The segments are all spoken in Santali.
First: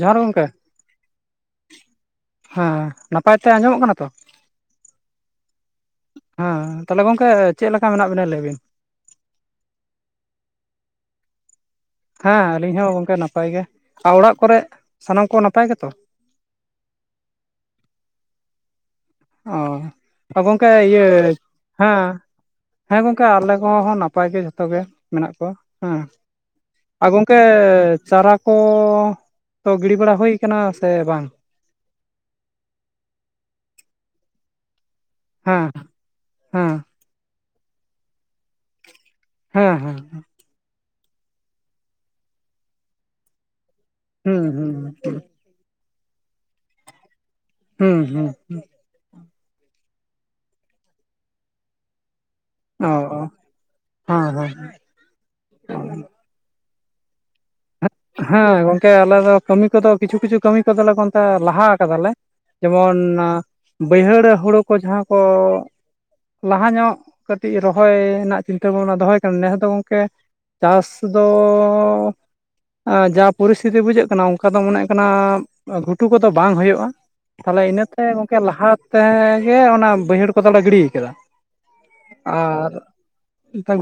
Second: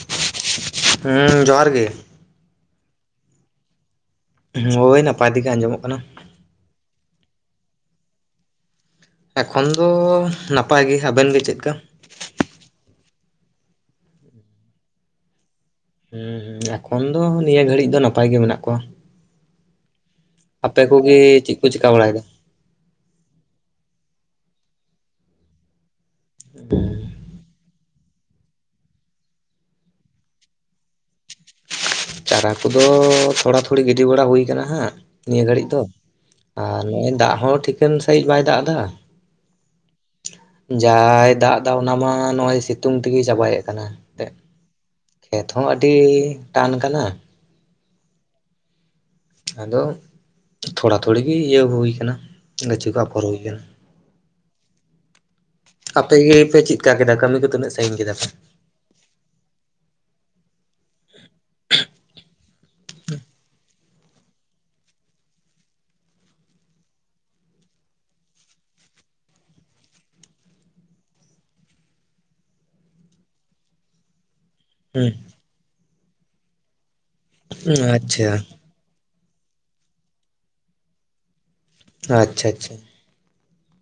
ᱡᱚᱦᱟᱨ ᱜᱚᱝᱠᱮ ᱦᱩᱸ ᱡᱚᱦᱟᱨ ᱜᱮ ᱦᱮᱸ ᱱᱟᱯᱟᱭ ᱛᱮ ᱟᱸᱡᱚᱢᱚᱜ ᱠᱟᱱᱟ ᱛᱚ ᱦᱳᱭ ᱱᱟᱯᱟᱭ ᱛᱮᱜᱮ ᱟᱸᱡᱚᱢᱚᱜ ᱠᱟᱱᱟ ᱦᱮᱸ ᱛᱟᱦᱚᱞᱮ ᱜᱚᱝᱠᱮ ᱪᱮᱫ ᱞᱮᱠᱟ ᱢᱮᱱᱟᱜ ᱵᱤᱱᱟ ᱞᱟᱹᱭ ᱵᱤᱱ ᱮᱠᱷᱚᱱ ᱫᱚ ᱱᱟᱯᱟᱭ ᱜᱮ ᱟᱵᱮᱱ ᱜᱮ ᱪᱮᱫᱠᱟ ᱦᱮᱸ ᱟᱞᱤᱧ ᱦᱚᱸ ᱜᱚᱝᱠᱮ ᱱᱟᱯᱟᱭ ᱜᱮ ᱟᱨ ᱚᱲᱟᱜ ᱠᱚᱨᱮ ᱥᱟᱱᱟᱢ ᱠᱚ ᱱᱟᱯᱟᱭ ᱜᱮᱛᱚ ᱸ ᱦᱸ ᱮᱠᱷᱚᱱ ᱫᱚ ᱱᱤᱭᱟᱹ ᱜᱷᱟᱹᱲᱤᱡ ᱫᱚ ᱱᱟᱯᱟᱭ ᱜᱮ ᱢᱮᱱᱟᱜ ᱠᱚᱣᱟ ᱚ ᱜᱚᱢᱠᱮ ᱟᱯᱮ ᱤᱭᱟᱹ ᱠᱚᱜᱮ ᱪᱮᱫ ᱠᱚ ᱪᱮᱠᱟ ᱦᱮᱸ ᱵᱟᱲᱟᱭᱮᱫᱟ ᱦᱮᱸ ᱜᱚᱝᱠᱮ ᱟᱞᱮ ᱠᱚ ᱦᱚᱸ ᱱᱟᱯᱟᱭ ᱜᱮ ᱡᱷᱚᱛᱚ ᱜᱮ ᱢᱮᱱᱟᱜ ᱠᱚᱣᱟ ᱦᱮᱸ ᱟᱨ ᱜᱚᱝᱠᱮ ᱪᱟᱨᱟ ᱠᱚᱻ ᱛᱚ ᱜᱤᱲᱤ ᱵᱟᱲᱟ ᱦᱩᱭᱩ ᱴᱟᱠᱟᱱᱟ ᱥᱮ ᱵᱟᱝ ᱪᱟᱨᱟ ᱠᱚᱫᱚ ᱛᱷᱚᱲᱟ ᱛᱷᱚᱲᱤ ᱜᱤᱰᱤ ᱵᱟᱲᱟ ᱦᱩᱭᱠᱟᱱᱟ ᱦᱟᱸᱟᱜ ᱱᱤᱭᱟᱹ ᱦᱮᱸ ᱜᱷᱟᱹᱲᱤᱡ ᱫᱚ ᱦᱮᱸ ᱟᱨ ᱱᱚᱜᱼᱚᱭ ᱫᱟᱜ ᱦᱚᱸ ᱴᱷᱤᱠᱟᱹᱱ ᱥᱟᱹᱦᱤᱡ ᱵᱟᱭ ᱫᱟᱜ ᱮᱫᱟ ᱦᱮᱸ ᱦᱮᱸᱸ ᱡᱟᱭᱸᱦᱟᱭ ᱫᱟᱮᱫᱟ ᱚᱱᱟ ᱢᱟ ᱱᱚᱜᱼᱚᱭ ᱥᱤᱛᱩᱝ ᱛᱮᱜᱮᱭ ᱪᱟᱵᱟᱭᱮᱫ ᱠᱟᱱᱟ ᱮᱱᱛᱮᱫ ᱦᱩᱸ ᱦᱩᱸ ᱦᱩᱸ ᱠᱷᱮᱛ ᱦᱚᱸ ᱟᱹᱰᱤ ᱴᱟᱱ ᱠᱟᱱᱟ ᱦᱩᱹ ᱦᱩ ᱦᱩ ᱟᱫᱚ ᱛᱷᱚᱲᱟ ᱛᱷᱩᱲᱤ ᱤᱭᱟᱹ ᱦᱩᱭ ᱠᱟᱱᱟ ᱚ ᱜᱟᱹᱪᱷᱤ ᱠᱚ ᱚ ᱟᱯᱷᱚᱨ ᱦᱩᱭ ᱠᱟᱱᱟ ᱦᱮᱸ ᱦᱮᱸ ᱦᱮᱸ ᱟᱯᱮ ᱜᱮᱯᱮ ᱪᱮᱫ ᱠᱟ ᱠᱮᱫᱟ ᱠᱟᱹᱢᱤ ᱠᱚ ᱛᱤᱱᱟᱹᱜ ᱥᱟ‌. ᱦᱮᱸ ᱜᱚᱝᱠᱮ ᱟᱞᱮ ᱫᱚ ᱠᱟᱹᱢᱤ ᱠᱚᱫᱚ ᱠᱤᱪᱷᱩ ᱠᱤᱪᱷᱩ ᱠᱟᱹᱢᱤ ᱠᱚᱫᱚᱞᱮ ᱮᱠᱷᱚᱱ ᱛᱚ ᱞᱟᱦᱟ ᱠᱟᱫᱟᱞᱮ ᱡᱮᱢᱚᱱ ᱵᱟᱹᱭᱦᱟᱹᱲ ᱨᱮ ᱦᱩᱲᱩ ᱠᱚ ᱡᱟᱦᱟᱸ ᱠᱚ ᱞᱟᱦᱟ ᱧᱚᱜ ᱠᱟᱹᱴᱤᱡ ᱨᱚᱦᱚᱭ ᱨᱮᱱᱟᱜ ᱪᱤᱱᱛᱟᱹ ᱵᱷᱟᱵᱽᱱᱟ ᱫᱚᱦᱚᱭ ᱠᱟᱱᱟ ᱱᱮᱥ ᱫᱚ ᱜᱚᱝᱠᱮ ᱪᱟᱥ ᱫᱚᱻ ᱡᱟ ᱯᱚᱨᱤᱥᱛᱷᱤᱛᱤ ᱵᱩᱡᱷᱟᱹᱜ ᱠᱟᱱᱟ ᱚᱱᱠᱟ ᱫᱚ ᱢᱚᱱᱮ ᱠᱟᱱᱟ ᱦᱩᱸ ᱜᱷᱩᱴᱩ ᱠᱚᱫᱚ ᱵᱟᱝ ᱦᱳᱭᱳᱜᱼᱟ ᱛᱟᱦᱚᱞᱮ ᱤᱱᱟᱹᱛᱮ ᱜᱚᱝᱠᱮ ᱟᱪᱪᱷᱟ ᱞᱟᱦᱟ ᱛᱮᱜᱮ ᱚᱱᱟ ᱵᱟᱹᱭᱦᱟᱹᱲ ᱠᱚᱫᱚᱞᱮ ᱜᱤᱲᱤ ᱠᱟᱫᱟ ᱟᱪᱪᱷᱟ ᱟᱨ ᱟᱪᱪᱷᱟ